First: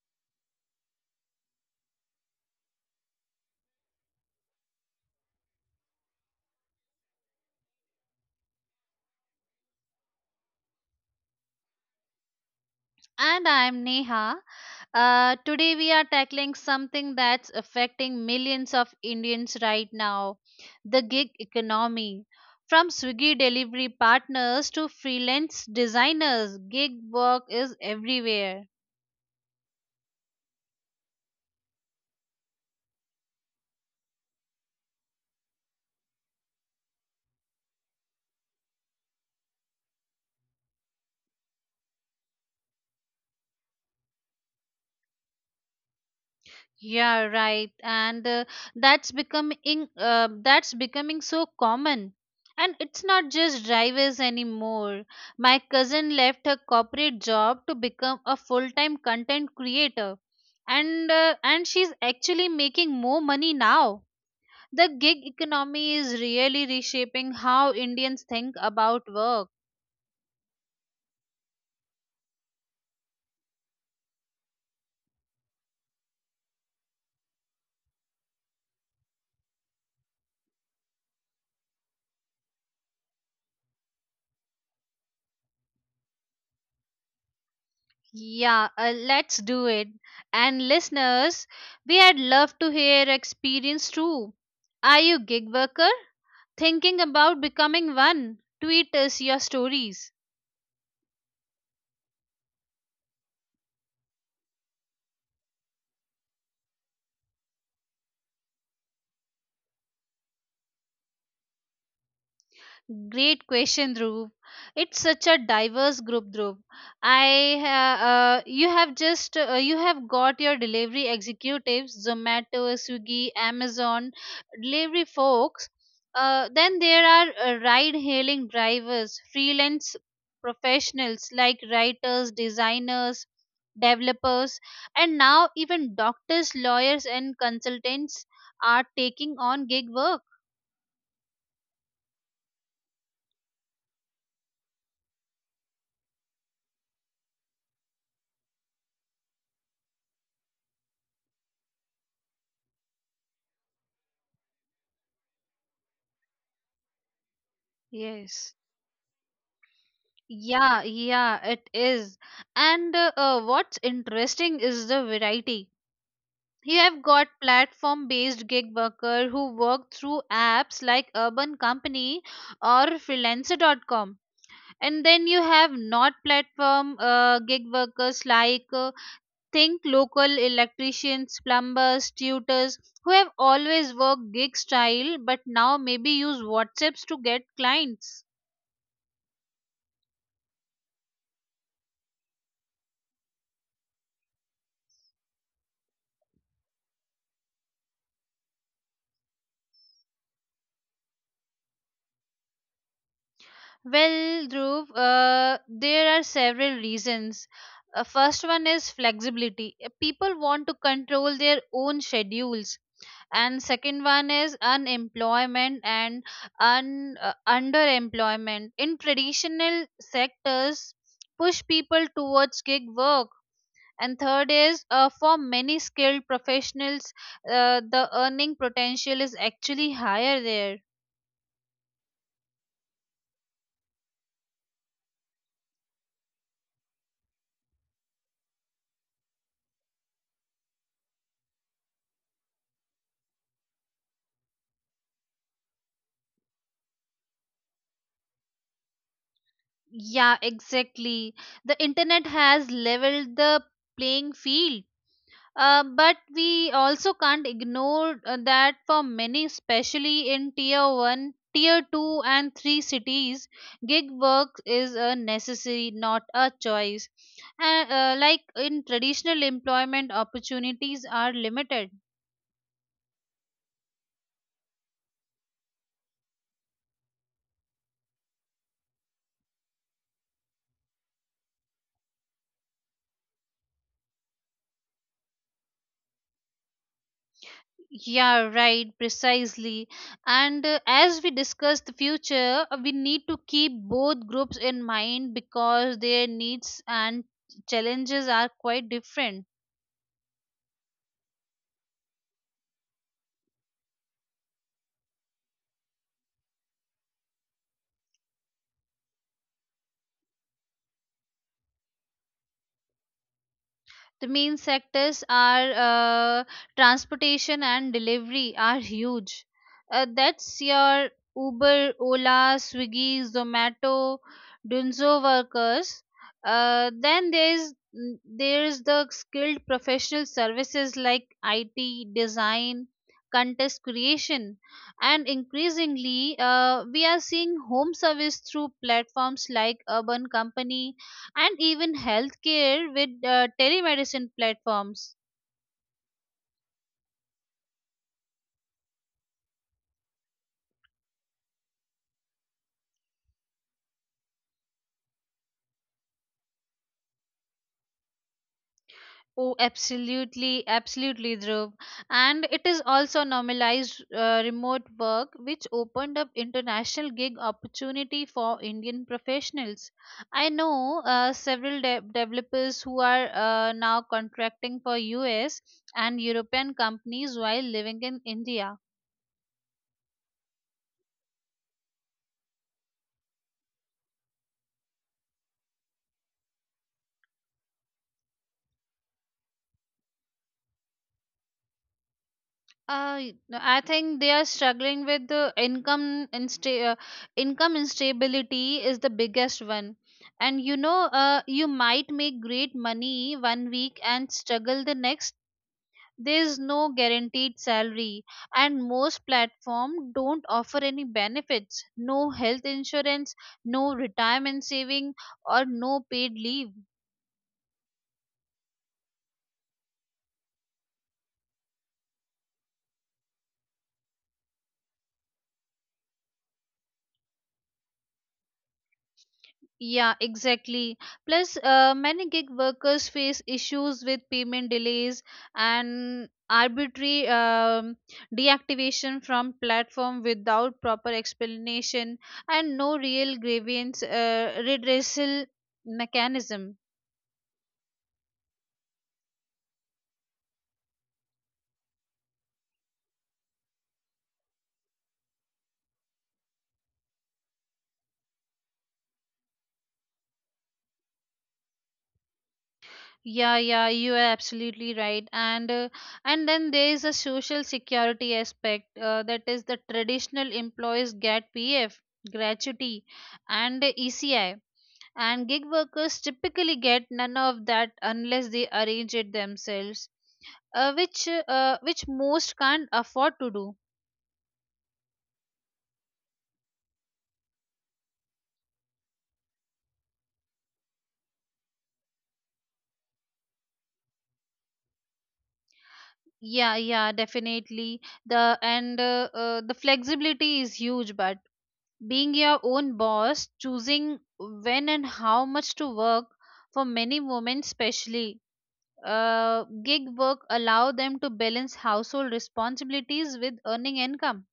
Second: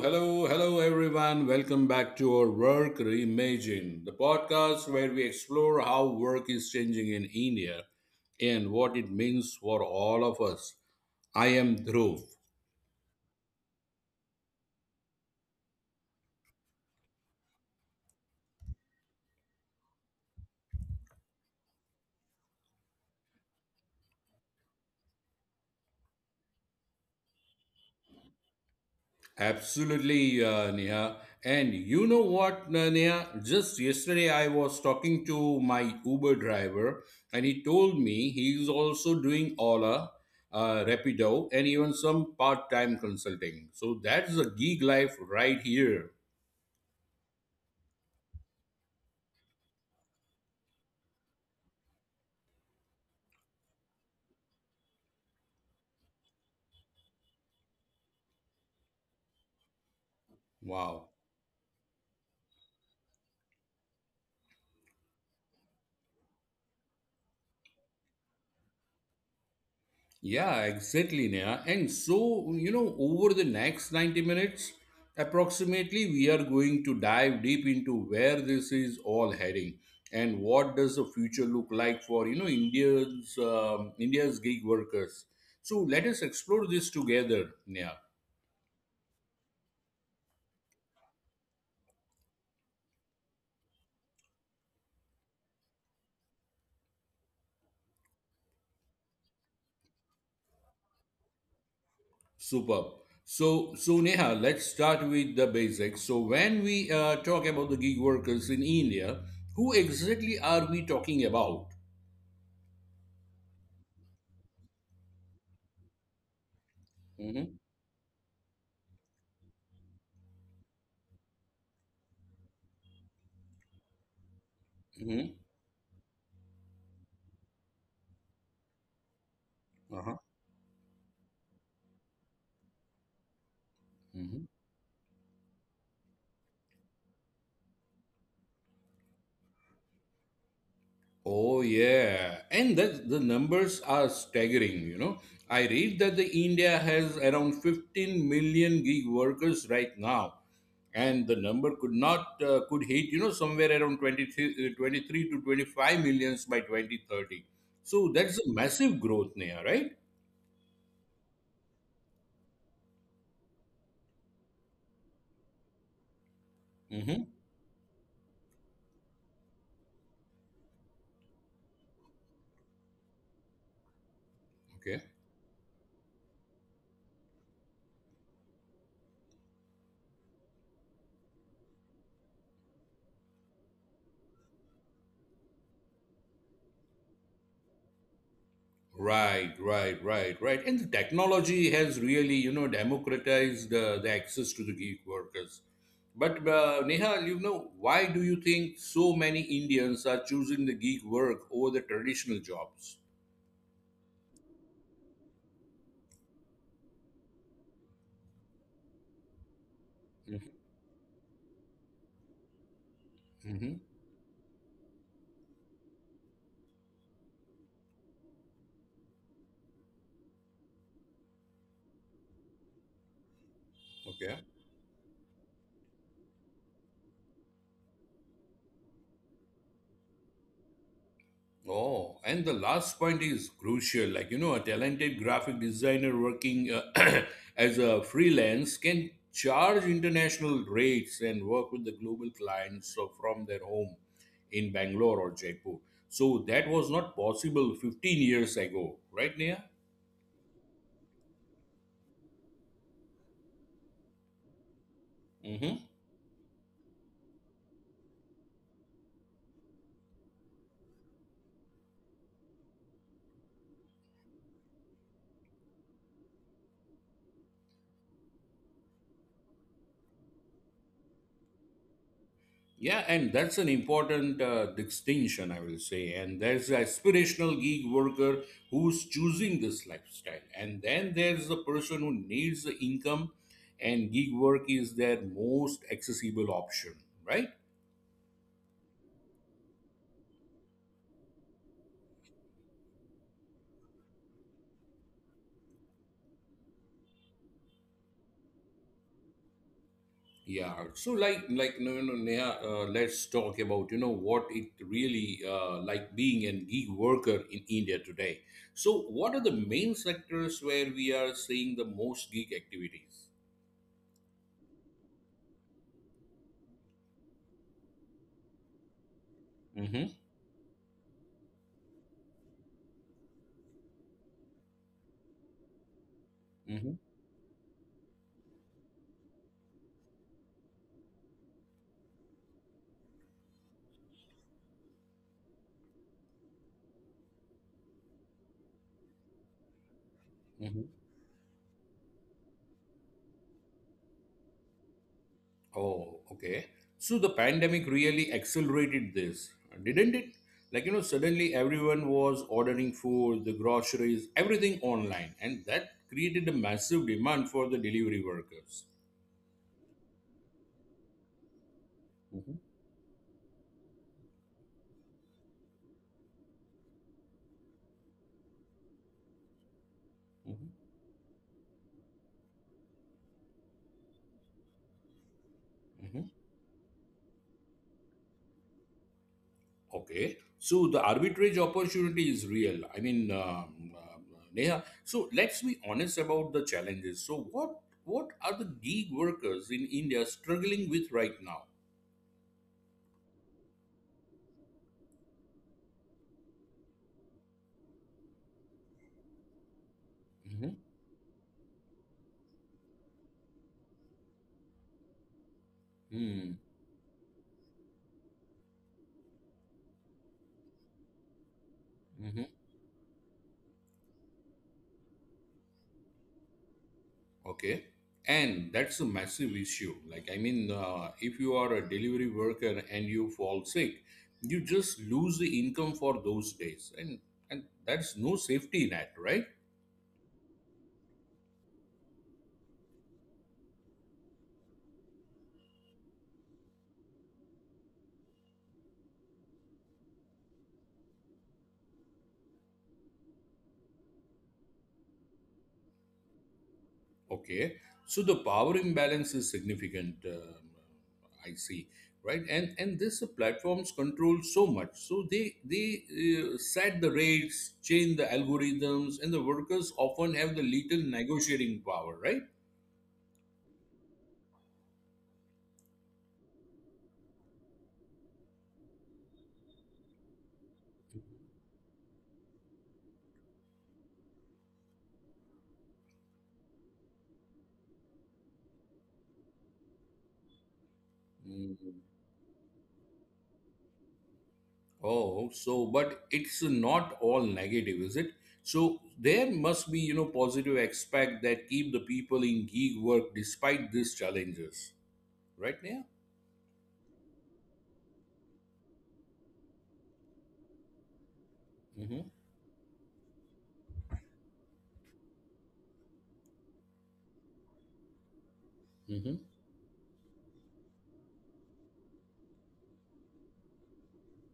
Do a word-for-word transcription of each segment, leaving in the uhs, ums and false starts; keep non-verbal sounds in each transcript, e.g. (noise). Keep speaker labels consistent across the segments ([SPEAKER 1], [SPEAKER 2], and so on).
[SPEAKER 1] hello, hello, everyone. Welcome back to our Work Reimagine, the podcast where we explore how work is changing in India and what it means for all of us. I am Dhruv.
[SPEAKER 2] And I'm Neha. Uh, today we are tackling something that's affecting millions of Indians right now, the gig economy. From Swiggy delivery partners to freelance designers, gig work is everywhere.
[SPEAKER 1] Absolutely, uh, Neha. And you know what, uh, Neha? Just yesterday, I was talking to my Uber driver, and he told me he is also doing Ola, uh, Rapido, and even some part time consulting. So that's a gig life right here.
[SPEAKER 2] Yeah, right. And uh, that's becoming uh, that's becoming so common. And it's not just drivers anymore. My cousin left her corporate job to become a full-time content creator.
[SPEAKER 1] Wow.
[SPEAKER 2] And uh, and she's actually making more money now. The gig economy is really reshaping how Indians think about work.
[SPEAKER 1] Yeah, exactly, Neha. And so, you know, over the next ninety minutes, approximately, we are going to dive deep into where this is all heading and what does the future look like for, you know, India's um, India's gig workers. So let us explore this together, Neha.
[SPEAKER 2] Yeah, uh, let's do it. And listeners, we had love to hear experience too. Are you gig worker? Thinking about becoming one? Tweet us your stories.
[SPEAKER 1] Superb. So, so Neha, let's start with the basics. So when we uh, talk about the gig workers in India, who exactly are we talking about?
[SPEAKER 2] Great question, Dhruv. It's such a diverse group, Dhruv.
[SPEAKER 1] Mm-hmm.
[SPEAKER 2] I ha- uh, you have just uh, you have got your delivery executives, Zomato, Swiggy, Amazon, delivery
[SPEAKER 1] Mm-hmm.
[SPEAKER 2] folks. Uh, then there are uh, ride-hailing drivers, freelance
[SPEAKER 1] Uh-huh.
[SPEAKER 2] professionals like writers, designers,
[SPEAKER 1] Mm-hmm.
[SPEAKER 2] developers, and now even doctors, lawyers, and consultants are taking on gig work.
[SPEAKER 1] Oh, yeah. And that the numbers are staggering, you know. I read that the India has around fifteen million gig workers right now. And the number could not, uh, could hit, you know, somewhere around twenty-three, uh, twenty-three to twenty-five millions by twenty thirty. So that's a
[SPEAKER 2] Yes.
[SPEAKER 1] massive growth, Neha, right?
[SPEAKER 2] Yeah, yeah, it is. And uh, uh, what's interesting is the variety. You have
[SPEAKER 1] Mm-hmm.
[SPEAKER 2] got platform-based gig worker who work through apps like Urban Company or freelancer dot com.
[SPEAKER 1] Okay.
[SPEAKER 2] And then you have not platform uh, gig workers like uh, think local electricians, plumbers, tutors who have always worked gig style but now maybe use WhatsApps to get clients.
[SPEAKER 1] Right, right, right, right. And the technology has really, you know, democratized uh, the access to the gig workers. But uh, Nehal, you know, why do you think so many Indians are choosing the gig work over the traditional jobs?
[SPEAKER 2] Well, Dhruv, uh, there are several reasons. Uh, first one is flexibility. Uh, People want to control their own schedules. And
[SPEAKER 1] Mm-hmm.
[SPEAKER 2] second one is unemployment and un, uh, underemployment. In traditional sectors, push people towards gig work. And
[SPEAKER 1] Okay.
[SPEAKER 2] third is uh, for many skilled professionals, uh, the earning potential is actually higher there.
[SPEAKER 1] Oh, and the last point is crucial. Like, you know, a talented graphic designer working uh, (clears throat) as a freelance can charge international rates and work with the global clients so from their home in Bangalore or Jaipur. So that was not possible fifteen years ago, right, Nia?
[SPEAKER 2] Yeah, exactly. The internet has leveled the playing field. Uh, but we also can't ignore uh, that for many, especially in tier one, tier two, and three cities, gig work is a necessary, not a choice. Uh, uh, like in traditional employment, opportunities are limited.
[SPEAKER 1] Yeah, and that's an important uh, distinction, I will say. And there's the aspirational gig worker who's choosing this lifestyle. And then there's the person who needs the income, and gig work is their most accessible option, right?
[SPEAKER 2] Yeah, right, precisely. And uh, as we discuss the future, uh, we need to keep both groups in mind because their needs and challenges are quite different.
[SPEAKER 1] Yeah. So, like, like, no, no, no, Neha, uh, let's talk about, you know, what it really uh, like being a gig worker in India today. So, what are the main sectors where we are seeing the most gig activities?
[SPEAKER 2] The main sectors are uh, transportation and delivery are huge. Uh,
[SPEAKER 1] Mm-hmm.
[SPEAKER 2] that's your Uber, Ola, Swiggy, Zomato, Dunzo workers. Uh, then there's mm, there's the skilled professional services like I T, design, contest creation, and increasingly uh, we are seeing home service through platforms like Urban
[SPEAKER 1] Mm-hmm.
[SPEAKER 2] Company, and even healthcare with uh, telemedicine platforms.
[SPEAKER 1] Oh, okay. So the pandemic really accelerated this, didn't it? Like, you know, suddenly everyone was ordering food, the groceries, everything online, and that created a massive demand for the delivery workers.
[SPEAKER 2] Oh, absolutely, absolutely, Dhruv. And
[SPEAKER 1] Mhm,
[SPEAKER 2] it is also normalized uh, remote work, which opened up international gig opportunity for Indian professionals. I
[SPEAKER 1] mhm,
[SPEAKER 2] know uh, several de- developers who are uh, now contracting for U S and
[SPEAKER 1] mhm.
[SPEAKER 2] European companies while living in India.
[SPEAKER 1] Okay. So the arbitrage opportunity is real. I mean, um, um, Neha, so let's be honest about the challenges. So what what are the gig workers in India struggling with right now?
[SPEAKER 2] Uh, y- no, I think they are struggling with the income insta- uh, income instability is the biggest one. And you know, uh, you might make great money one week and struggle the next.
[SPEAKER 1] Mm-hmm.
[SPEAKER 2] There's no guaranteed salary, and most platform don't offer any benefits, no health insurance, no retirement saving, or no paid leave.
[SPEAKER 1] Okay. And that's a massive issue. Like, I mean, uh, if you are a delivery worker and you fall sick, you just lose the income for those days. And, and that's no safety net, right?
[SPEAKER 2] Yeah, exactly. Plus, uh, many gig workers face issues with payment delays and arbitrary um, deactivation from platform without proper explanation and no real grievance uh, redressal mechanism.
[SPEAKER 1] Okay. So the power imbalance is significant. Um, I see. Right. And, and this uh, platforms control so much. So they, they uh, set the rates, change the algorithms, and the workers often have the little negotiating power, right?
[SPEAKER 2] Yeah, yeah, you are absolutely right. And uh, and then there is a social security aspect uh, that is the traditional employees get P F, gratuity, and E C I, and gig workers typically get none of that unless they arrange it themselves, uh, which uh,
[SPEAKER 1] Mm.
[SPEAKER 2] which most can't afford to do.
[SPEAKER 1] Oh, so but it's not all negative, is it? So there must be, you know, positive aspect that keep the people in gig work despite these challenges, right? Yeah.
[SPEAKER 2] Yeah yeah definitely. The and uh, uh, the flexibility is huge, but
[SPEAKER 1] Mm-hmm.
[SPEAKER 2] being your own boss, choosing when and how much to work. For many women especially,
[SPEAKER 1] Mm-hmm.
[SPEAKER 2] uh, gig work allow them to balance household responsibilities with earning income.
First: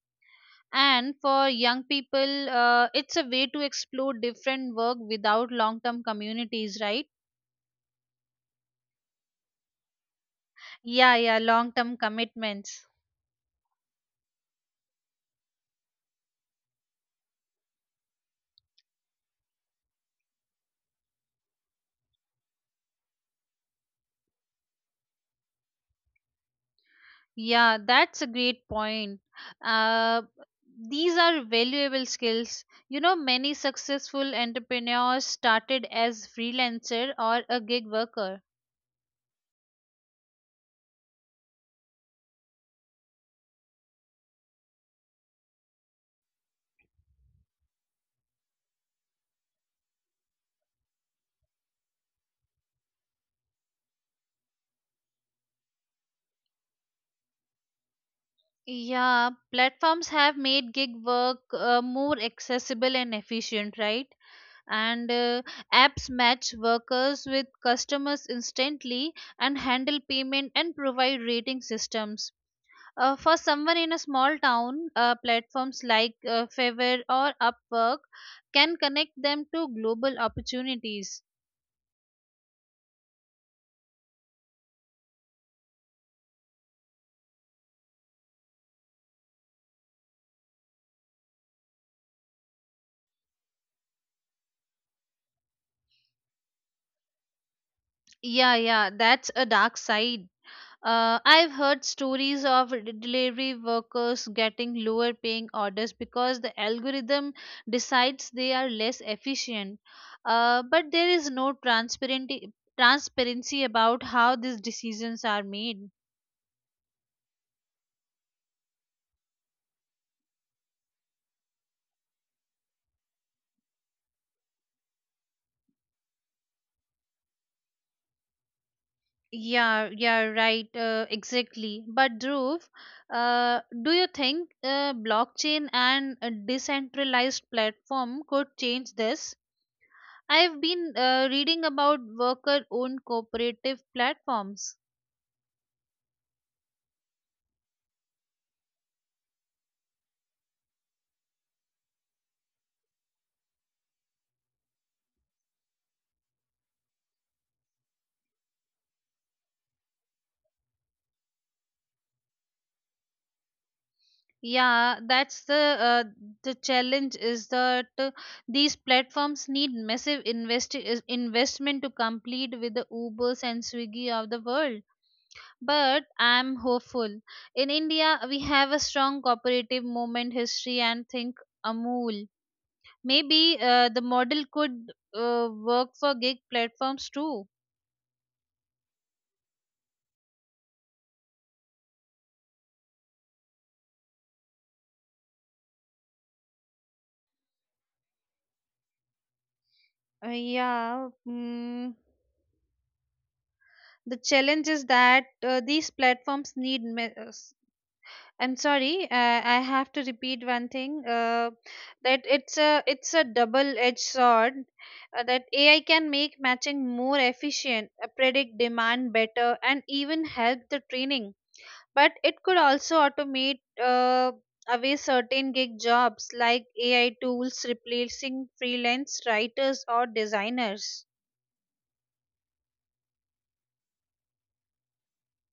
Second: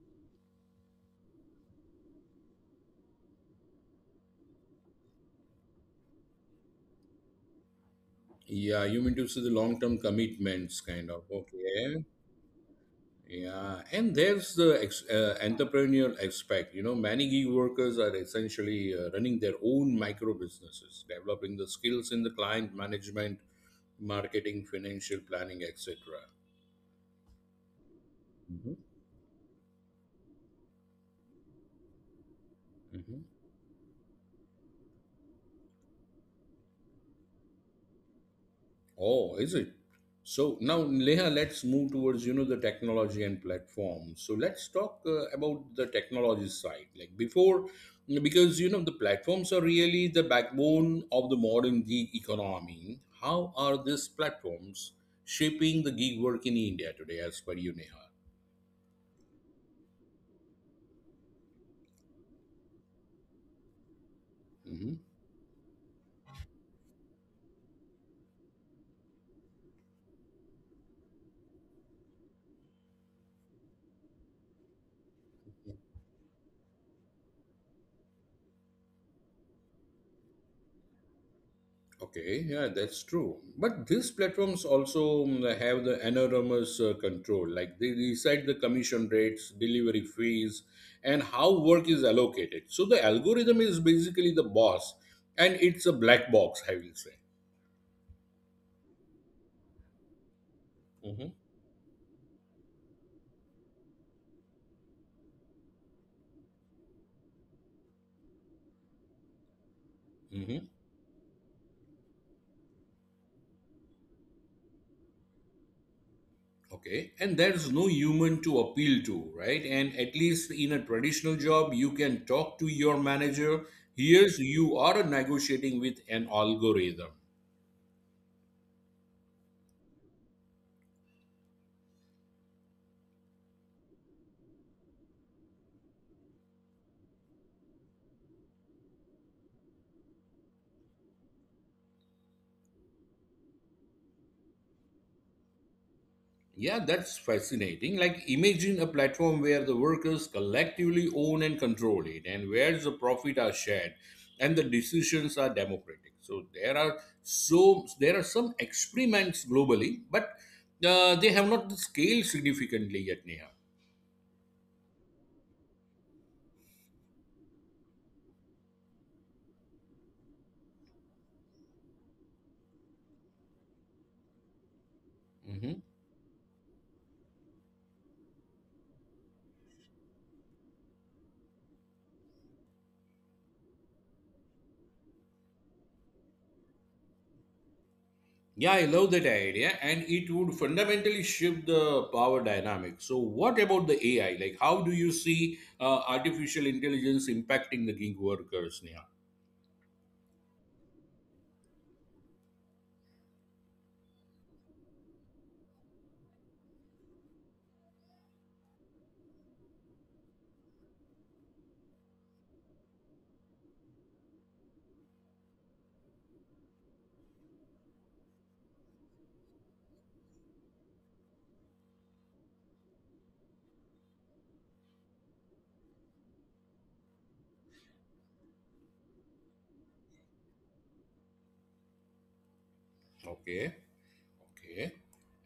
[SPEAKER 2] And for young people, uh, it's a way to explore different work without long term communities, right?
[SPEAKER 1] Yeah, you mean to say the long-term commitments, kind of.
[SPEAKER 2] Yeah, yeah, long
[SPEAKER 1] Okay.
[SPEAKER 2] term commitments.
[SPEAKER 1] Yeah, and there's the ex- uh, entrepreneurial aspect. You know, many gig workers are essentially uh, running their own micro businesses, developing the skills in the client management, marketing, financial planning, et cetera.
[SPEAKER 2] Yeah, that's a great point. uh, these are valuable skills. You know,
[SPEAKER 1] Mhm.
[SPEAKER 2] many successful entrepreneurs started as freelancer or a gig worker.
[SPEAKER 1] Oh, is it? So now, Leha, let's move towards you know the technology and platforms. So let's talk uh, about the technology side. Like before, because you know the platforms are really the backbone of the modern gig economy. How are these platforms shaping the gig work in India today, as per you, Neha?
[SPEAKER 2] Yeah, platforms have made gig work uh, more accessible and efficient, right?
[SPEAKER 1] Mm-hmm.
[SPEAKER 2] And uh, apps match workers with customers instantly and handle payment and provide rating systems. Uh, for someone in a small town, uh, platforms like uh, favor or upwork can connect them to global opportunities.
[SPEAKER 1] Okay, yeah, that's true. But these platforms also mm, have the enormous uh, control. Like they decide the commission rates, delivery fees, and how work is allocated. So the algorithm is basically the boss, and it's a black box, I will say.
[SPEAKER 2] Yeah yeah that's a dark side.
[SPEAKER 1] Mm-hmm.
[SPEAKER 2] Uh, I've heard stories of de- delivery workers getting lower paying orders because the algorithm decides they are less efficient. Uh,
[SPEAKER 1] Mm-hmm.
[SPEAKER 2] but there is no transparency transparency about how these decisions are made.
[SPEAKER 1] Okay, and there's no human to appeal to, right? And at least in a traditional job, you can talk to your manager. Here's you are negotiating with an algorithm.
[SPEAKER 2] Yeah, yeah, right, uh, exactly. But Dhruv, uh, do you think uh, blockchain and a decentralized platform could change this? I have been uh, reading about worker-owned cooperative platforms.
[SPEAKER 1] Yeah, that's fascinating. Like, imagine a platform where the workers collectively own and control it, and where the profit are shared, and the decisions are democratic. So there are so there are some experiments globally, but uh, they have not scaled significantly yet, Neha.
[SPEAKER 2] Yeah, that's the uh, the challenge is that uh, these platforms need massive investi- is- investment to compete with the Ubers and Swiggy of the world.
[SPEAKER 1] Mhm.
[SPEAKER 2] But I'm hopeful. In India, we have a strong cooperative movement history and think Amul. Maybe uh, the model could uh, work for gig platforms too.
[SPEAKER 1] Yeah, I love that idea, and it would fundamentally shift the power dynamic. So, what about the A I? Like, how do you see uh, artificial intelligence impacting the gig workers, Neha?
[SPEAKER 2] Uh, yeah, mm, The challenge is that uh, these platforms need. Me- uh, s- I'm sorry, uh, I have to repeat one thing. Uh, that it's a it's a double-edged sword. uh, that A I can make matching more efficient, uh, predict demand better, and even help the training. But it could also automate uh, away certain gig jobs like A I tools replacing freelance writers or designers.
[SPEAKER 1] Okay. Okay.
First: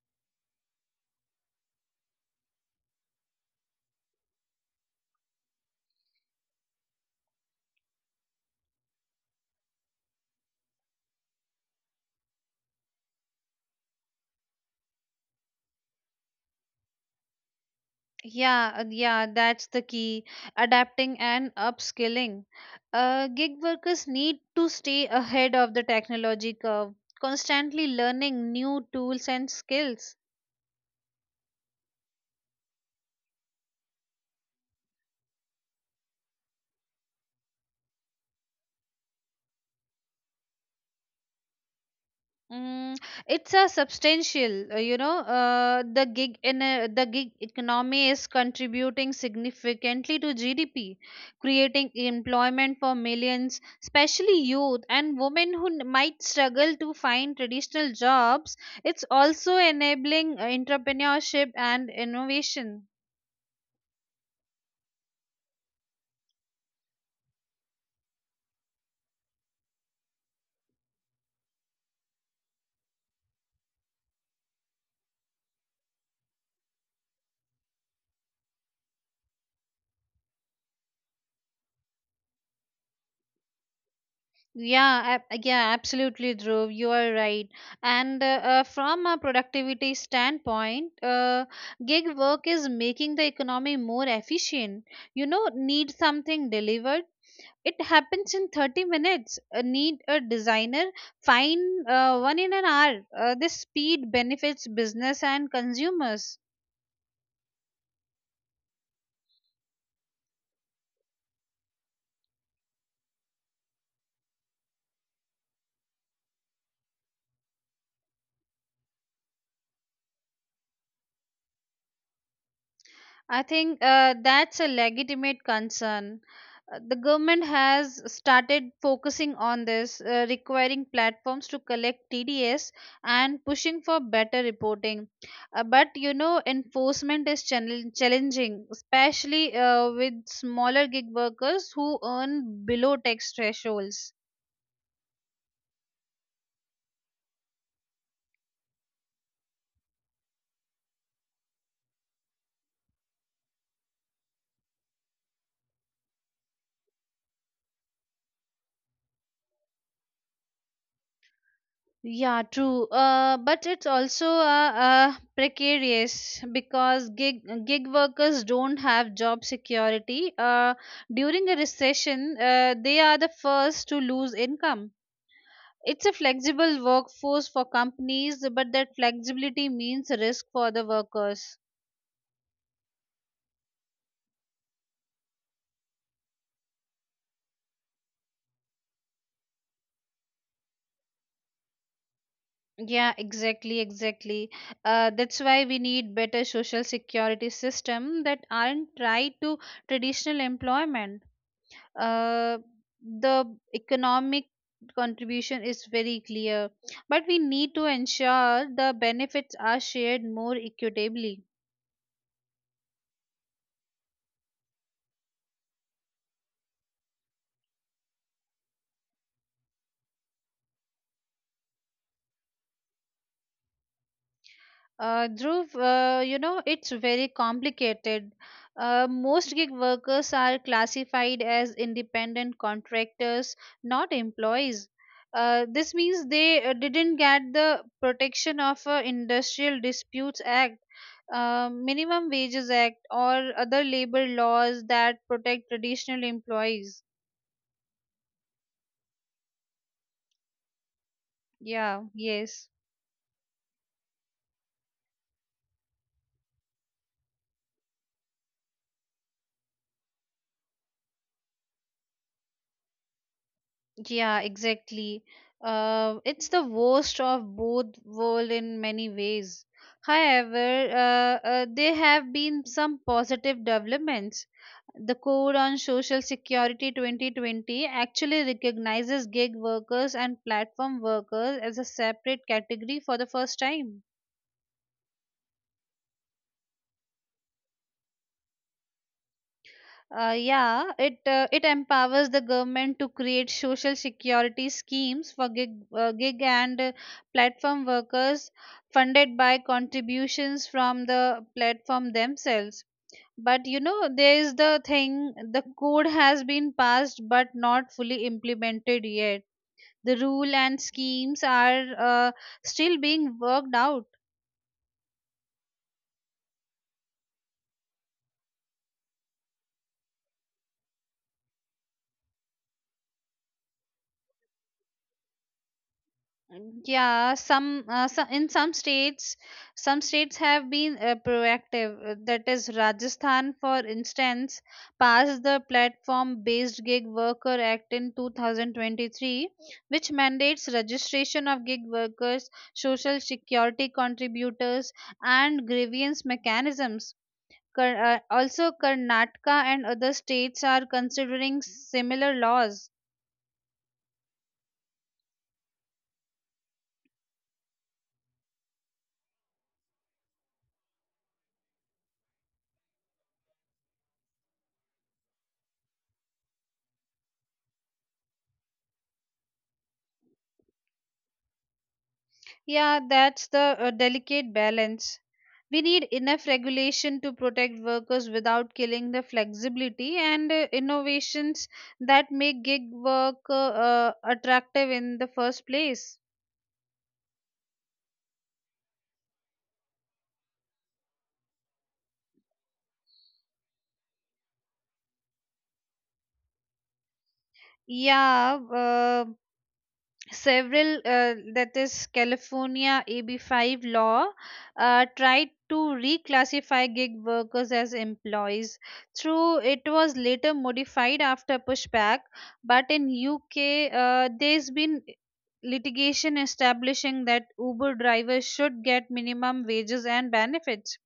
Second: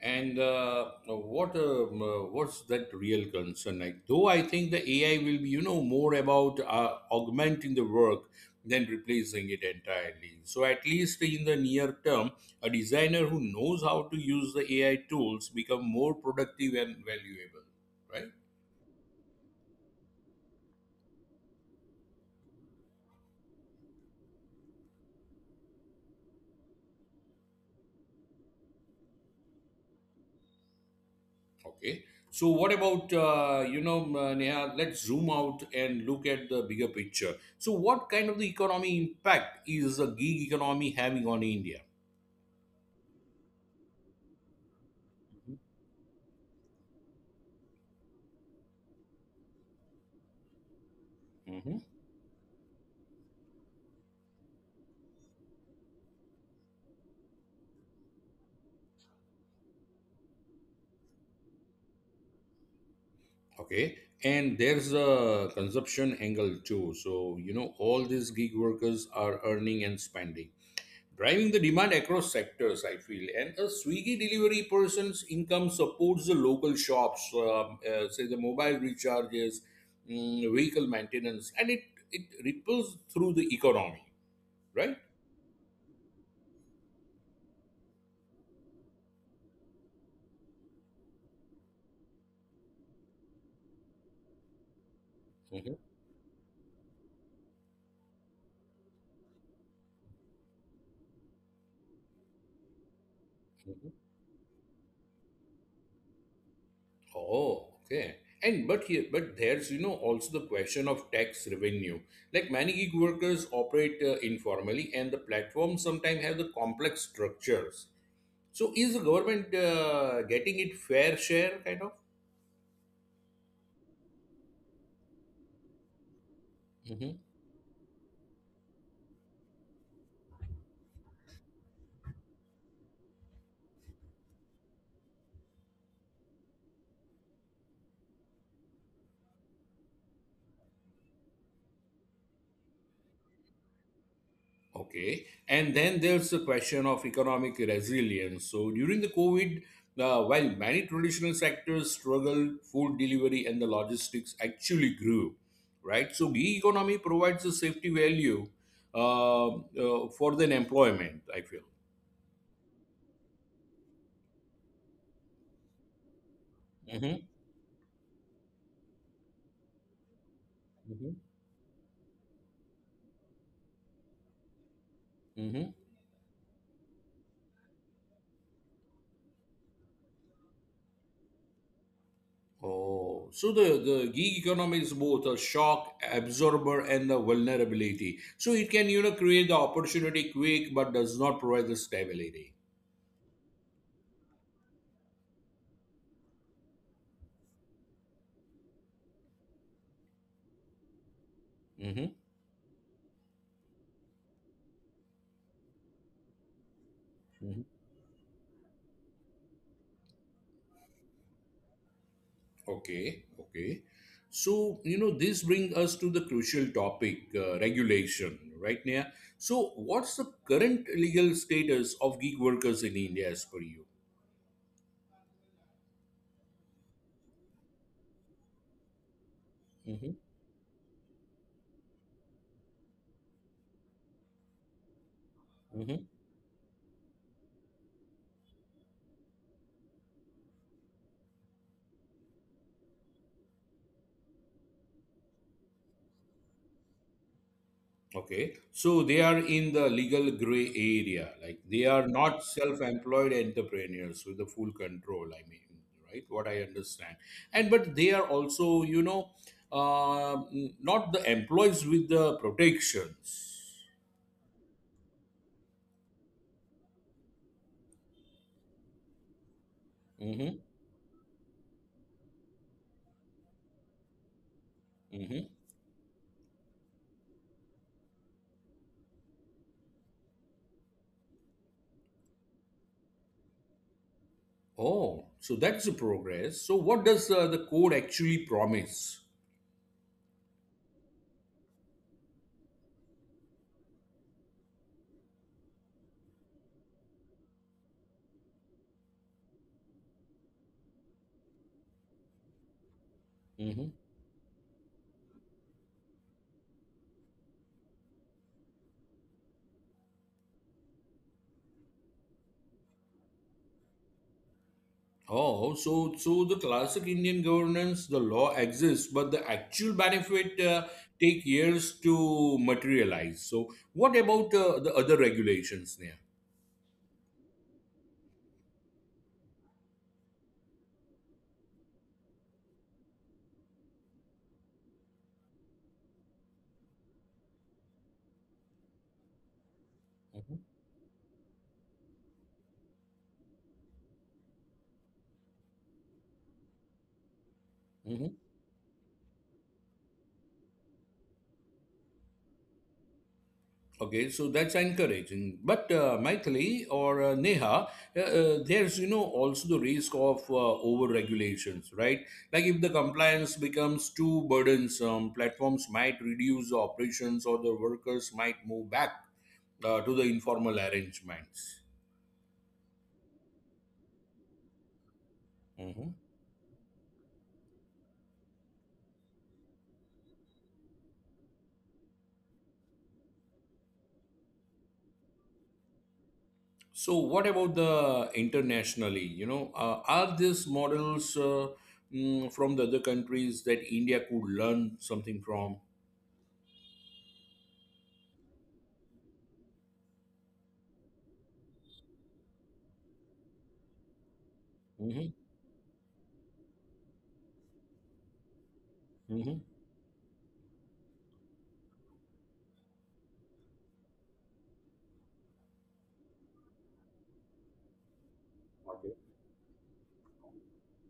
[SPEAKER 1] And uh, what um, uh, what's that real concern? Like, though I think the A I will be, you know, more about uh, augmenting the work than replacing it entirely. So at least in the near term, a designer who knows how to use the A I tools become more productive and valuable, right?
[SPEAKER 2] Yeah, uh, yeah, that's the key. Adapting and upskilling. Uh, gig workers need to stay ahead of the technology curve, constantly learning new tools and skills.
[SPEAKER 1] Okay. So what about uh, you know, uh, Neha? Let's zoom out and look at the bigger picture. So what kind of the economy impact is the gig economy having on India?
[SPEAKER 2] Mm, it's a substantial, uh, you know, uh, the gig in a, the gig economy is contributing significantly to G D P,
[SPEAKER 1] Mhm.
[SPEAKER 2] creating employment for millions, especially youth and women who n- might struggle to find traditional jobs. It's also enabling uh, entrepreneurship and innovation.
[SPEAKER 1] Okay. And there's a consumption angle too. So, you know, all these gig workers are earning and spending, driving the demand across sectors, I feel. And a Swiggy delivery person's income supports the local shops, um, uh, say the mobile recharges, mm, vehicle maintenance, and it, it ripples through the economy, right?
[SPEAKER 2] Yeah, ab- yeah, absolutely, Dhruv. You are right. And uh, uh, from a productivity standpoint, uh, gig work is making the economy more efficient. You know,
[SPEAKER 1] Mhm.
[SPEAKER 2] need something delivered. It happens in thirty minutes. Uh, need a designer, find uh, one in an hour. Uh, this speed benefits business and consumers.
[SPEAKER 1] Oh, okay. And but here, but there's you know also the question of tax revenue. Like many gig workers operate uh, informally, and the platforms sometimes have the complex structures. So is the government uh, getting it fair share kind of?
[SPEAKER 2] I think uh, that's a legitimate concern. Uh, The
[SPEAKER 1] Mm-hmm.
[SPEAKER 2] government has started focusing on this, uh, requiring platforms to collect T D S and pushing for better reporting. Uh, but you know, enforcement is channel- challenging, especially uh, with smaller gig workers who earn below tax thresholds.
[SPEAKER 1] Okay. And then there's the question of economic resilience. So during the COVID, uh, while many traditional sectors struggled, food delivery and the logistics actually grew, right? So gig economy provides a safety value uh, uh, for the employment, I feel.
[SPEAKER 2] Yeah, true. Uh, but it's also uh, uh, precarious because
[SPEAKER 1] Mm-hmm.
[SPEAKER 2] gig gig workers don't have job security. Uh,
[SPEAKER 1] Mm-hmm.
[SPEAKER 2] during a recession, uh, they are the first to lose income.
[SPEAKER 1] Hmm.
[SPEAKER 2] It's a flexible workforce for companies, but that flexibility means risk for the workers.
[SPEAKER 1] Oh, so the, the gig economy is both a shock absorber and a vulnerability. So it can, you know, create the opportunity quick, but does not provide the stability.
[SPEAKER 2] Yeah, exactly, exactly. Uh, that's why we need better social security system that aren't tied to traditional employment.
[SPEAKER 1] Mm-hmm.
[SPEAKER 2] Uh, the economic contribution is very clear, but we need to ensure the benefits are shared more equitably.
[SPEAKER 1] Okay, okay. So, you know, this brings us to the crucial topic, uh, regulation, right, Neha? So, what's the current legal status of gig workers in India as per you?
[SPEAKER 2] Uh, Dhruv, uh, you know, it's very complicated. Uh, most gig
[SPEAKER 1] Hmm.
[SPEAKER 2] workers are classified as independent contractors, not employees. Uh, this
[SPEAKER 1] Hmm.
[SPEAKER 2] means they uh, didn't get the protection of uh, Industrial Disputes Act, uh, Minimum Wages Act, or other labor laws that protect traditional employees.
[SPEAKER 1] Okay, so they are in the legal gray area, like they
[SPEAKER 2] Yeah,
[SPEAKER 1] are not
[SPEAKER 2] yes.
[SPEAKER 1] self-employed entrepreneurs with the full control. I mean, right? What I understand, and but they are also, you know, uh, not the employees with the protections.
[SPEAKER 2] Yeah, exactly. Uh, it's the worst of both world in many ways.
[SPEAKER 1] Hmm.
[SPEAKER 2] However, uh, uh, there have been some positive developments. The Code on Social Security twenty twenty actually recognizes gig workers and platform workers as a separate category for the first time.
[SPEAKER 1] Oh, so that's the progress. So what does uh, the code actually promise?
[SPEAKER 2] Uh, yeah, it uh, it empowers the government to create social security schemes for gig, uh, gig and uh, platform workers funded by contributions from the platform themselves. But you
[SPEAKER 1] Mhm.
[SPEAKER 2] know, there is the thing, the code has been passed but not fully implemented yet. The rule and schemes are uh, still being worked out.
[SPEAKER 1] Oh, so so the classic Indian governance, the law exists, but the actual benefit uh, take years to materialize. So what about uh, the other regulations there?
[SPEAKER 2] Yeah some, uh, so- in some states, some states have been uh, proactive. Uh, that is Rajasthan, for instance, passed the Platform Based Gig Worker Act in two thousand twenty-three, which
[SPEAKER 1] Mhm.
[SPEAKER 2] mandates registration of gig workers, social security contributors, and grievance mechanisms. Kar- uh,
[SPEAKER 1] Mhm.
[SPEAKER 2] also karnataka and other states are considering similar laws.
[SPEAKER 1] Okay, so that's encouraging. But uh, Maithili or uh, Neha, uh, uh, there's you know also the risk of uh, over regulations, right? Like if the compliance becomes too burdensome, platforms might reduce the operations or the workers might move back uh, to the informal arrangements.
[SPEAKER 2] Yeah, that's the uh, delicate balance. We need
[SPEAKER 1] Mhm.
[SPEAKER 2] enough regulation to protect workers without killing the flexibility and uh, innovations that make gig work uh, uh, attractive in the first place.
[SPEAKER 1] So what about the internationally? You know, uh, are these models uh, mm, from the other countries that India could learn something from?
[SPEAKER 2] Yeah, uh, several uh, that is California A B five law, uh,
[SPEAKER 1] Hmm.
[SPEAKER 2] tried to reclassify gig workers as employees
[SPEAKER 1] Hmm.
[SPEAKER 2] through it was later modified after pushback. But in UK, uh, there's been litigation establishing that Uber drivers should get minimum wages and benefits.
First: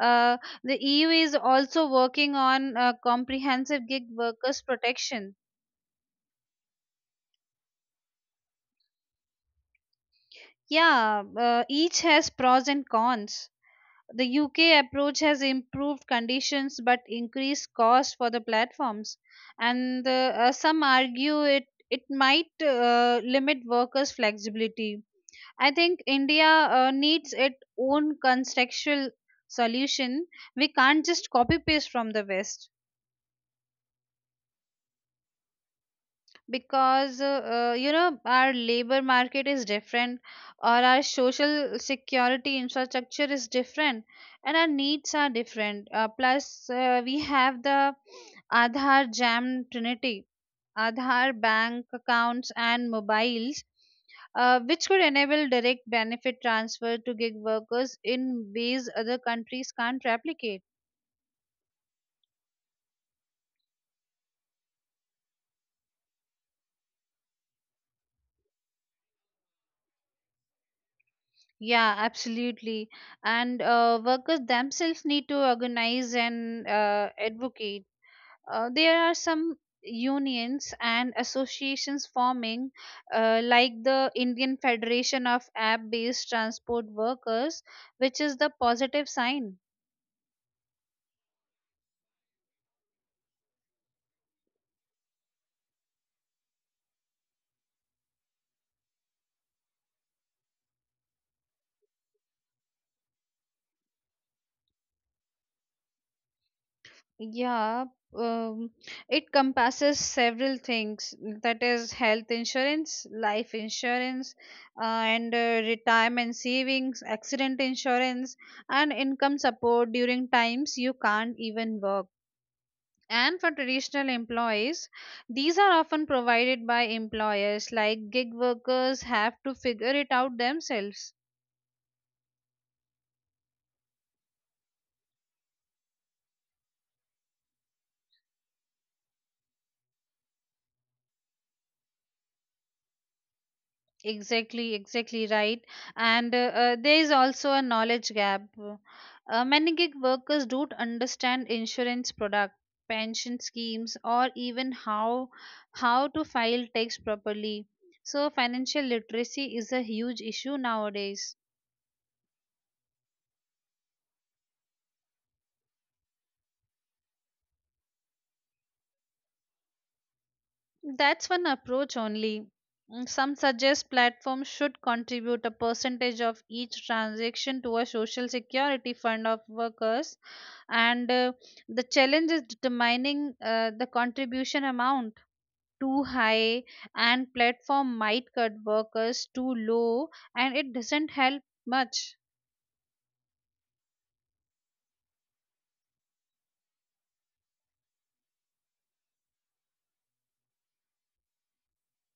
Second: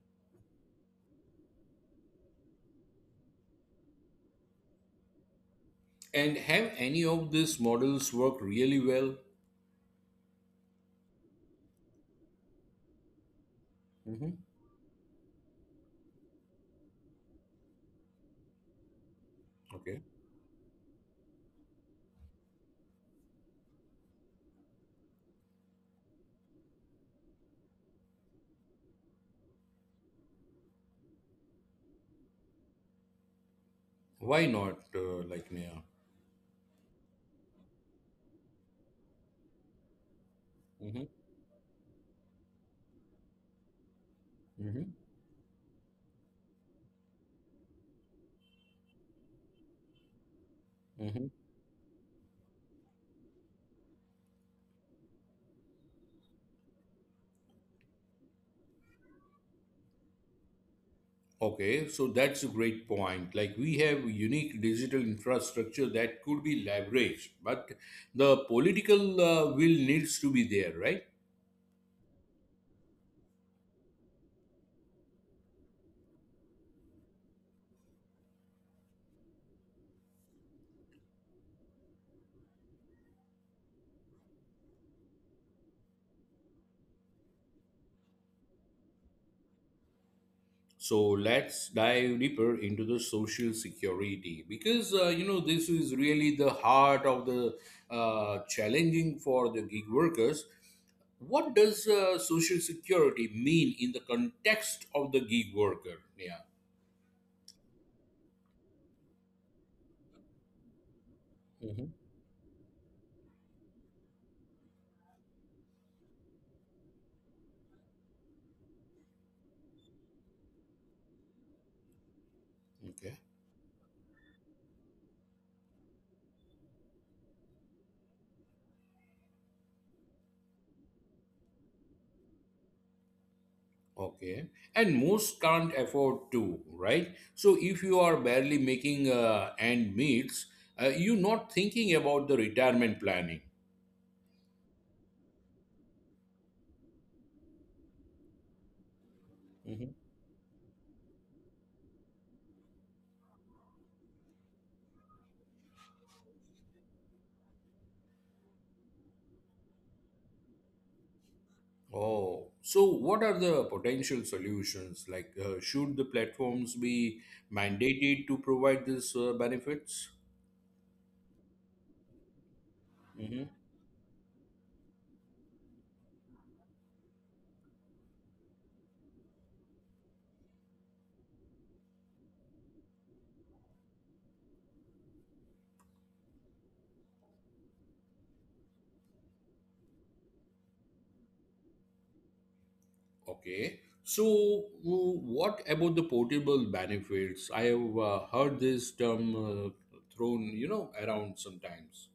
[SPEAKER 2] Uh, the EU is also working on uh, comprehensive gig workers protection.
[SPEAKER 1] And have any of these models worked really well?
[SPEAKER 2] Yeah, uh, each has pros and cons. The
[SPEAKER 1] Hmm.
[SPEAKER 2] U K approach has improved conditions but increased cost for the platforms,
[SPEAKER 1] Okay.
[SPEAKER 2] and uh, uh, some argue it it might uh, limit workers' flexibility. I think India uh, needs its own contextual solution. We can't just copy paste from the West.
[SPEAKER 1] Why not? Uh, like, Neha.
[SPEAKER 2] Because uh, uh, you know our labor market is different or our
[SPEAKER 1] Hmm.
[SPEAKER 2] social security infrastructure is different, and our
[SPEAKER 1] Hmm.
[SPEAKER 2] needs are different. Uh, plus uh, we have the Aadhaar Jam Trinity,
[SPEAKER 1] Mm-hmm.
[SPEAKER 2] Aadhaar bank accounts and mobiles, uh, which could enable direct benefit transfer to gig workers in ways other countries can't replicate.
[SPEAKER 1] Okay, so that's a great point. Like we have unique digital infrastructure that could be leveraged, but the political uh, will needs to be there, right?
[SPEAKER 2] Yeah, absolutely. And uh, workers themselves need to organize and uh, advocate. Uh, there are some unions and associations forming, uh, like the Indian Federation of App Based Transport Workers, which is the positive sign.
[SPEAKER 1] So let's dive deeper into the social security because uh, you know this is really the heart of the uh, challenging for the gig workers. What does uh, social security mean in the context of the gig worker? Yeah.
[SPEAKER 2] Yeah. um, it compasses several things, mm, that
[SPEAKER 1] Mhm.
[SPEAKER 2] is, health insurance, life insurance, uh, and uh, retirement savings, accident insurance, and income support during times you can't even work.
[SPEAKER 1] Okay.
[SPEAKER 2] And for traditional employees, these are often provided by employers, like gig workers have to figure it out themselves.
[SPEAKER 1] Okay. And most can't afford to, right? So if you are barely making uh, end meets, uh, you're not thinking about the retirement planning.
[SPEAKER 2] Exactly, exactly right. And uh, uh, there is also a knowledge gap. Uh, many gig workers don't understand insurance product, pension schemes, or even how how to file tax properly. So financial literacy is a huge issue nowadays.
[SPEAKER 1] Oh, so what are the potential solutions? Like, uh, should the platforms be mandated to provide these uh, benefits?
[SPEAKER 2] That's one approach only. Mm, Some
[SPEAKER 1] Hmm.
[SPEAKER 2] suggest platforms should contribute a percentage of each transaction to a social security fund of workers, and uh, the challenge is determining uh, the contribution amount. Too high, and platform might cut workers. Too low, and it doesn't help much.
[SPEAKER 1] Okay. So, w- what about the portable benefits? I have uh, heard this term uh, thrown, you know, around sometimes.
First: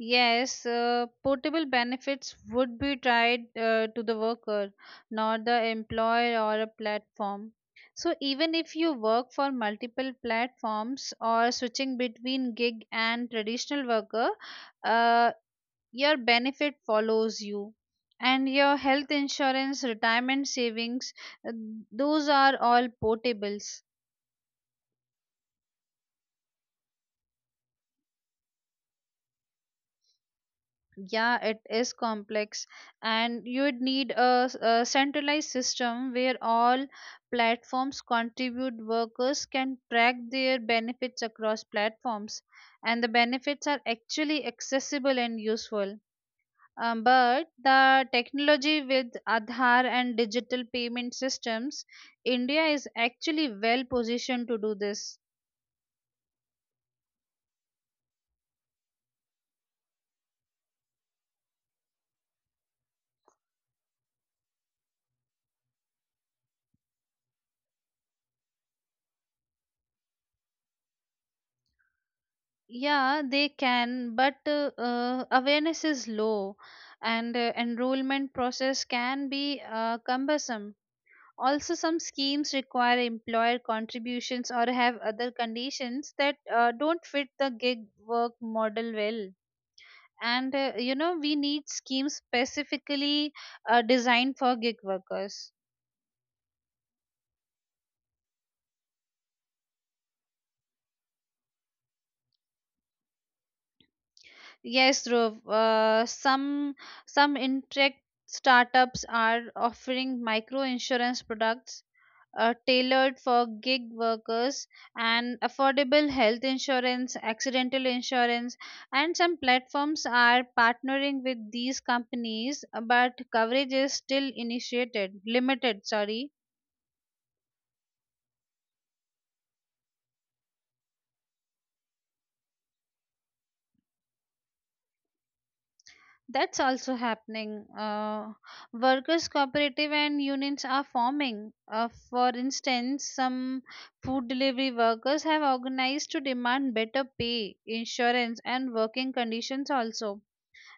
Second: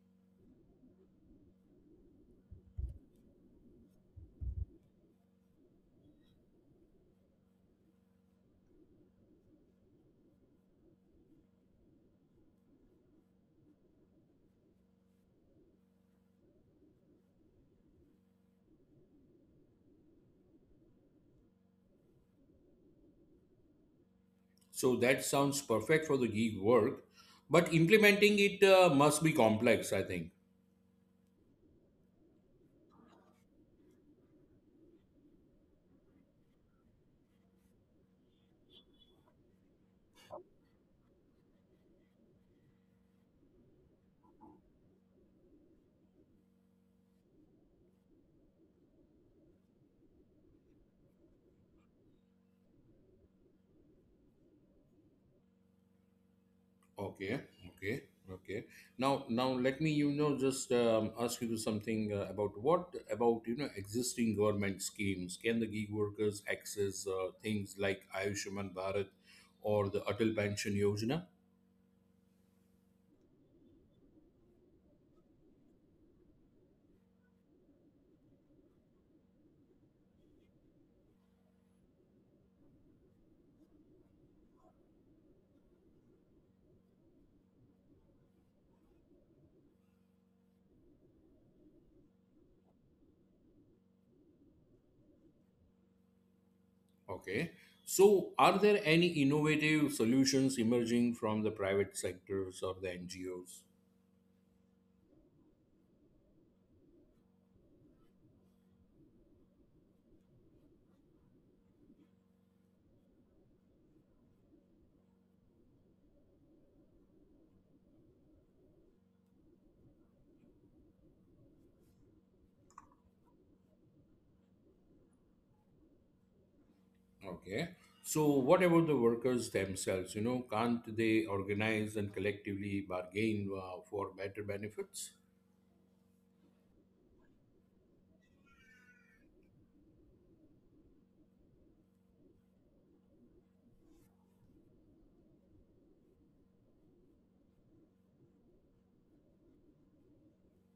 [SPEAKER 2] Yes, uh, portable benefits would be tied uh, to the worker, not the employer or a platform. So, even if you work for multiple platforms or switching between gig and traditional worker, uh, your benefit follows you. And your health insurance, retirement savings, uh, those are all portables.
[SPEAKER 1] So that sounds perfect for the gig work, but implementing it uh, must be complex, I think.
[SPEAKER 2] Yeah, it is complex, and you would need a, s- a centralized system where all platforms contribute. Workers can track their benefits across platforms, and the benefits are actually accessible and useful. Um, but the technology with Aadhaar and digital payment systems, India is actually well positioned to do this.
[SPEAKER 1] Okay, okay, okay. Now, now let me, you know, just um, ask you something uh, about what about, you know, existing government schemes. Can the gig workers access uh, things like Ayushman Bharat or the Atal Pension Yojana?
[SPEAKER 2] Yeah, they can, but uh, uh, awareness is low and uh, enrollment process can be uh, cumbersome. Also, some schemes require employer contributions or have other conditions that uh, don't fit the gig work model well. And uh, you know, we need schemes specifically uh, designed for gig workers.
[SPEAKER 1] Okay. So, are there any innovative solutions emerging from the private sectors or the N G Os?
[SPEAKER 2] Yes, Dhruv, uh, some some intrect startups are offering micro insurance products uh, tailored for gig workers, and affordable health insurance, accidental insurance, and some platforms are partnering with these companies, uh, but coverage is still initiated, limited, sorry.
[SPEAKER 1] Okay. So, what about the workers themselves? You know, can't they organize and collectively bargain uh, for better benefits?
[SPEAKER 2] That's also happening. Uh, workers' cooperative and unions are forming. Uh, for instance, some food delivery workers have organized to demand better pay, insurance, and working conditions also,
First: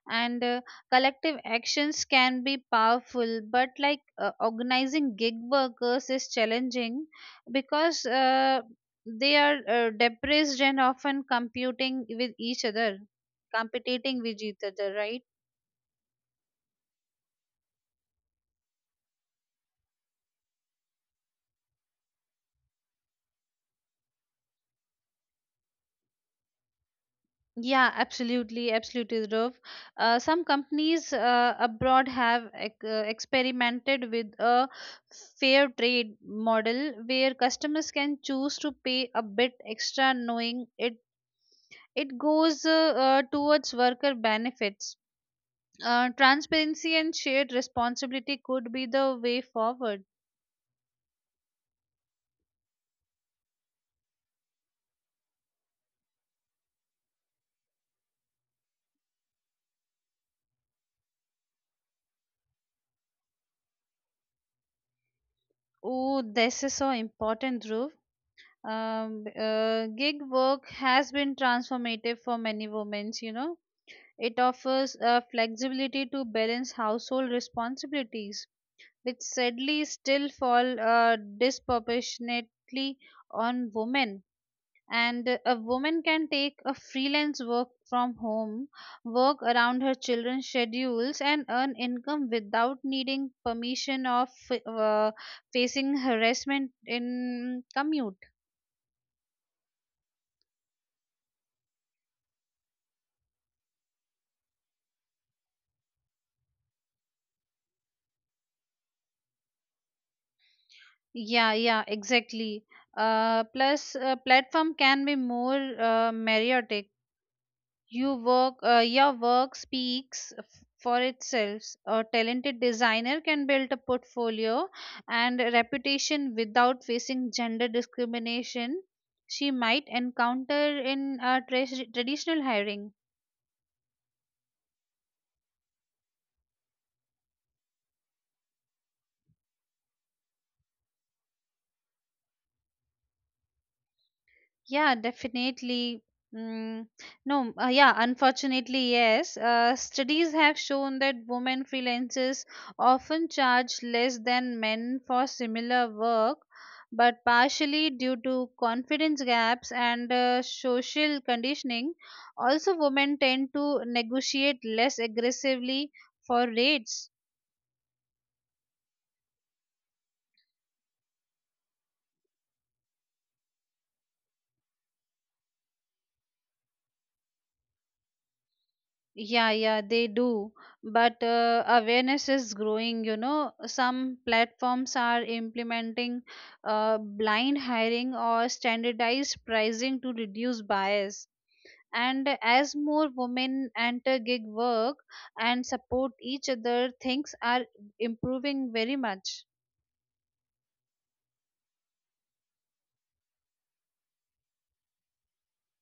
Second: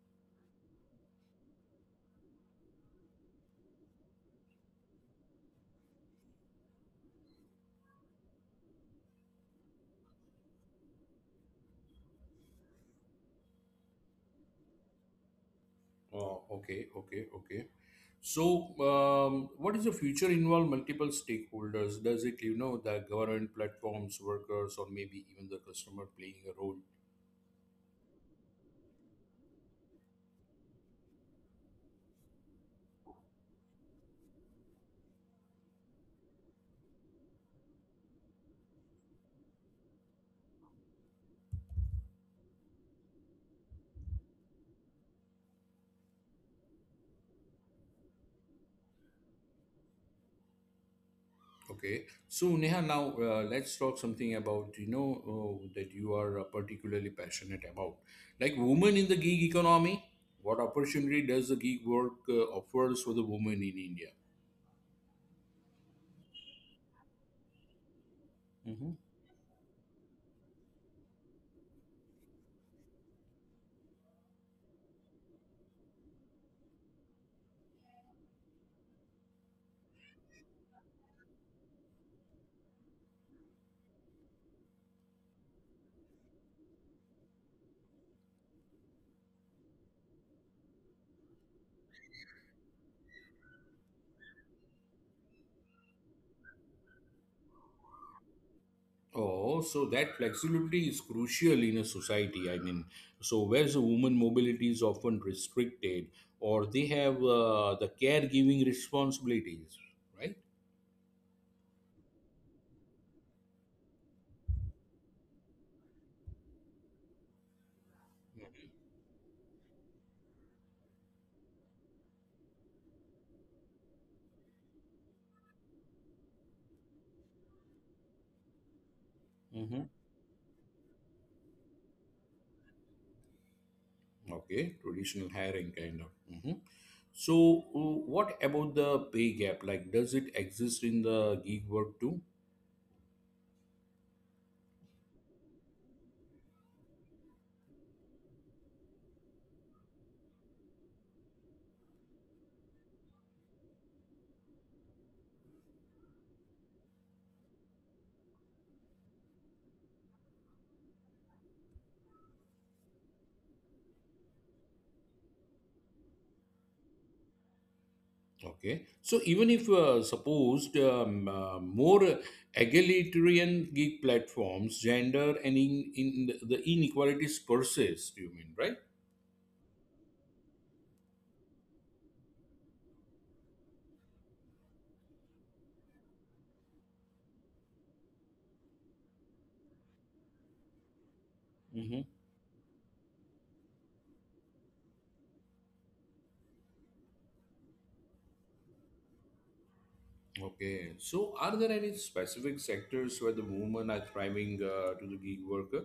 [SPEAKER 2] and uh, collective actions can be powerful, but like uh, organizing gig workers is challenging because uh, they are uh, depressed and often computing with each other, competing with each other, right?
[SPEAKER 1] Oh, okay, okay, okay. So, um, what is the future involve multiple stakeholders? Does it, you know, the government platforms, workers, or maybe even the customer playing a role?
[SPEAKER 2] Yeah, absolutely, absolutely, Dhruv. Uh, some companies uh, abroad have ec- uh, experimented with a fair trade model where customers can choose to pay a bit extra, knowing it, it goes uh, uh, towards worker benefits. Uh, transparency and shared responsibility could be the way forward.
[SPEAKER 1] Okay. So, Neha, now uh, let's talk something about, you know, uh, that you are uh, particularly passionate about, like women in the gig economy. What opportunity does the gig work uh, offers for the women in India?
[SPEAKER 2] Oh, this is so important, Dhruv.
[SPEAKER 1] Mm-hmm.
[SPEAKER 2] Um, uh, gig work has been transformative for many women, you know. It offers uh, flexibility to balance household responsibilities, which sadly still fall uh, disproportionately on women, and a woman can take a freelance work from home, work around her children's schedules, and earn income without needing permission of uh, facing harassment in commute.
[SPEAKER 1] Oh, so that flexibility is crucial in a society. I mean, so whereas a woman mobility is often restricted, or they have uh, the caregiving responsibilities, right?
[SPEAKER 2] Yeah, yeah, exactly. Uh, plus uh, platform can be more uh, meriotic. You work, uh, your work speaks f- for itself. A talented designer can build a portfolio and a reputation without facing gender discrimination she
[SPEAKER 1] Hmm.
[SPEAKER 2] might encounter in a tra- traditional hiring.
[SPEAKER 1] Okay, traditional hiring kind of. Hmm. So, uh, what about the pay gap? Like, does it exist in the gig work too?
[SPEAKER 2] Yeah, definitely. Mm, no, uh, yeah, unfortunately, yes. Uh, studies have shown that women freelancers often charge less than men for similar work, but partially due to confidence gaps and uh, social conditioning. Also, women tend to negotiate less aggressively for rates.
[SPEAKER 1] Okay. So even if uh, supposed um, uh, more egalitarian gig platforms, gender and in, in the the inequalities persist, you mean, right?
[SPEAKER 2] Yeah, yeah, they do. But uh, awareness is growing, you know. Some platforms are implementing uh, blind hiring or standardized pricing to reduce bias.
[SPEAKER 1] Hmm.
[SPEAKER 2] And as more women enter gig work and support each other, things are improving very much.
[SPEAKER 1] Okay. So are there any specific sectors where the women are thriving uh, to the gig worker?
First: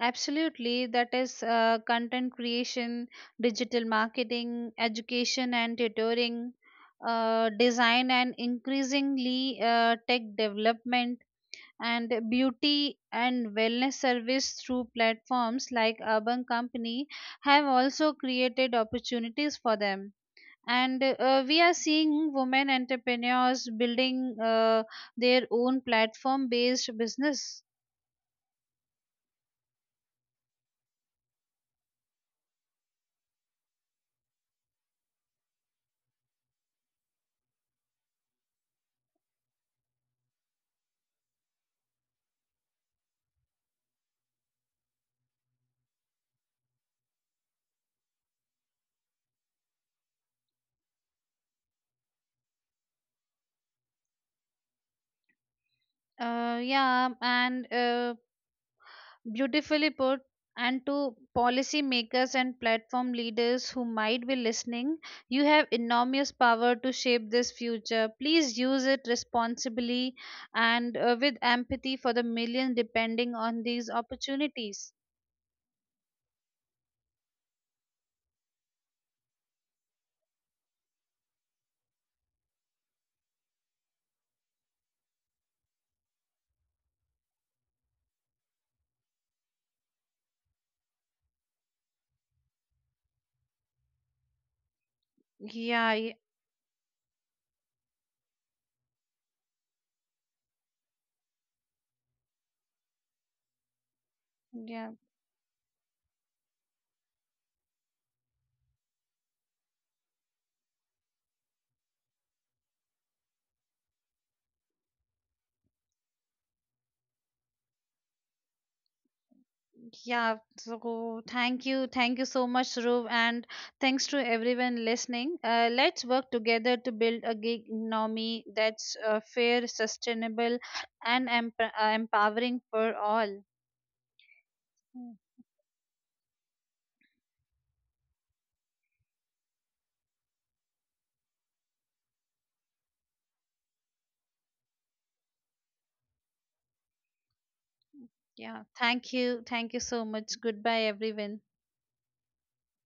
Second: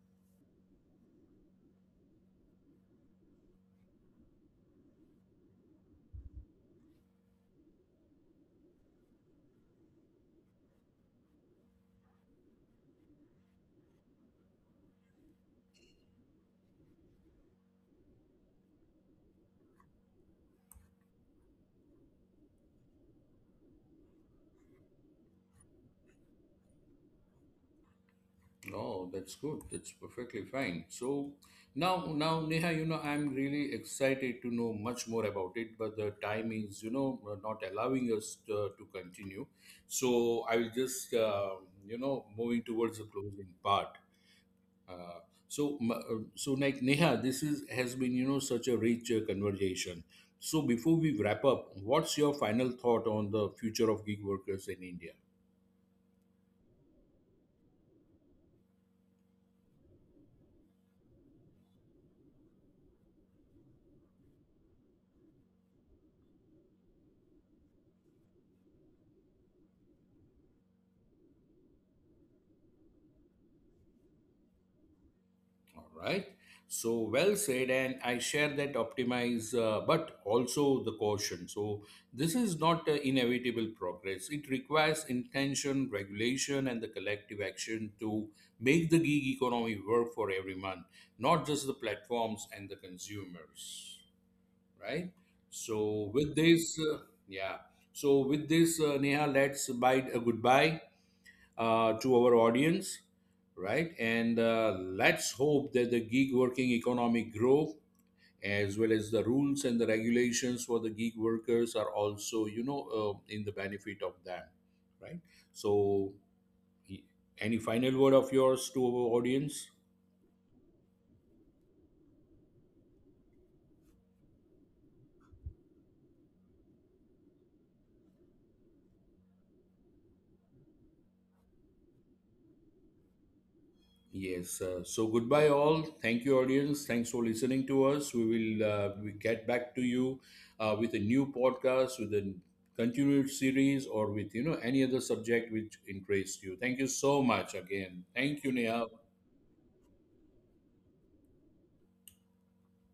[SPEAKER 2] Absolutely. That is uh, content creation, digital marketing, education and tutoring, uh, design, and increasingly uh, tech development, and beauty and wellness service through platforms like Urban Company have also created opportunities for them. And uh, we are seeing women entrepreneurs building uh, their own platform based business.
[SPEAKER 1] No, that's good. That's perfectly fine. So now, now Neha, you know, I'm really excited to know much more about it, but the time is, you know, uh, not allowing us to, to continue. So I will just, uh, you know, moving towards the closing part. Uh, so, m- uh, so like Neha, this is has been, you know, such a rich uh, conversation. So before we wrap up, what's your final thought on the future of gig workers in India?
[SPEAKER 2] Uh, yeah, and uh, Beautifully put. And to policymakers and platform leaders who might be listening, you have enormous power to shape this future. Please use it responsibly and uh, with empathy for the millions depending on these opportunities.
[SPEAKER 1] All right. So well said, and I share that optimize, uh, but also the caution. So this is not uh, inevitable progress. It requires intention, regulation, and the collective action to make the gig economy work for everyone, not just the platforms and the consumers. Right.
[SPEAKER 2] Yeah,
[SPEAKER 1] So
[SPEAKER 2] y-
[SPEAKER 1] with this, uh, yeah. So with this, uh, Neha, let's bid a goodbye uh, to our audience, right? And uh,
[SPEAKER 2] yeah.
[SPEAKER 1] let's hope that the gig working economy grow as well as the rules and the regulations for the gig workers are also, you know, uh, in the benefit of them, right? So, y- any final word of yours to our audience?
[SPEAKER 2] Yeah, so thank you. Thank you so much, Dhruv, and thanks to everyone listening. Uh, let's work together to build a gig economy that's uh, fair, sustainable, and emp- uh, empowering for all.
[SPEAKER 1] Yes. Uh, so
[SPEAKER 2] Mm.
[SPEAKER 1] goodbye, all. Thank you, audience. Thanks for listening to us. We will uh, we get back to you uh, with a new podcast, with a continued series, or with you know any other subject which interests you. Thank you so much again. Thank you,
[SPEAKER 2] Yeah,
[SPEAKER 1] Neha.
[SPEAKER 2] thank you. Thank you so much. Goodbye, everyone.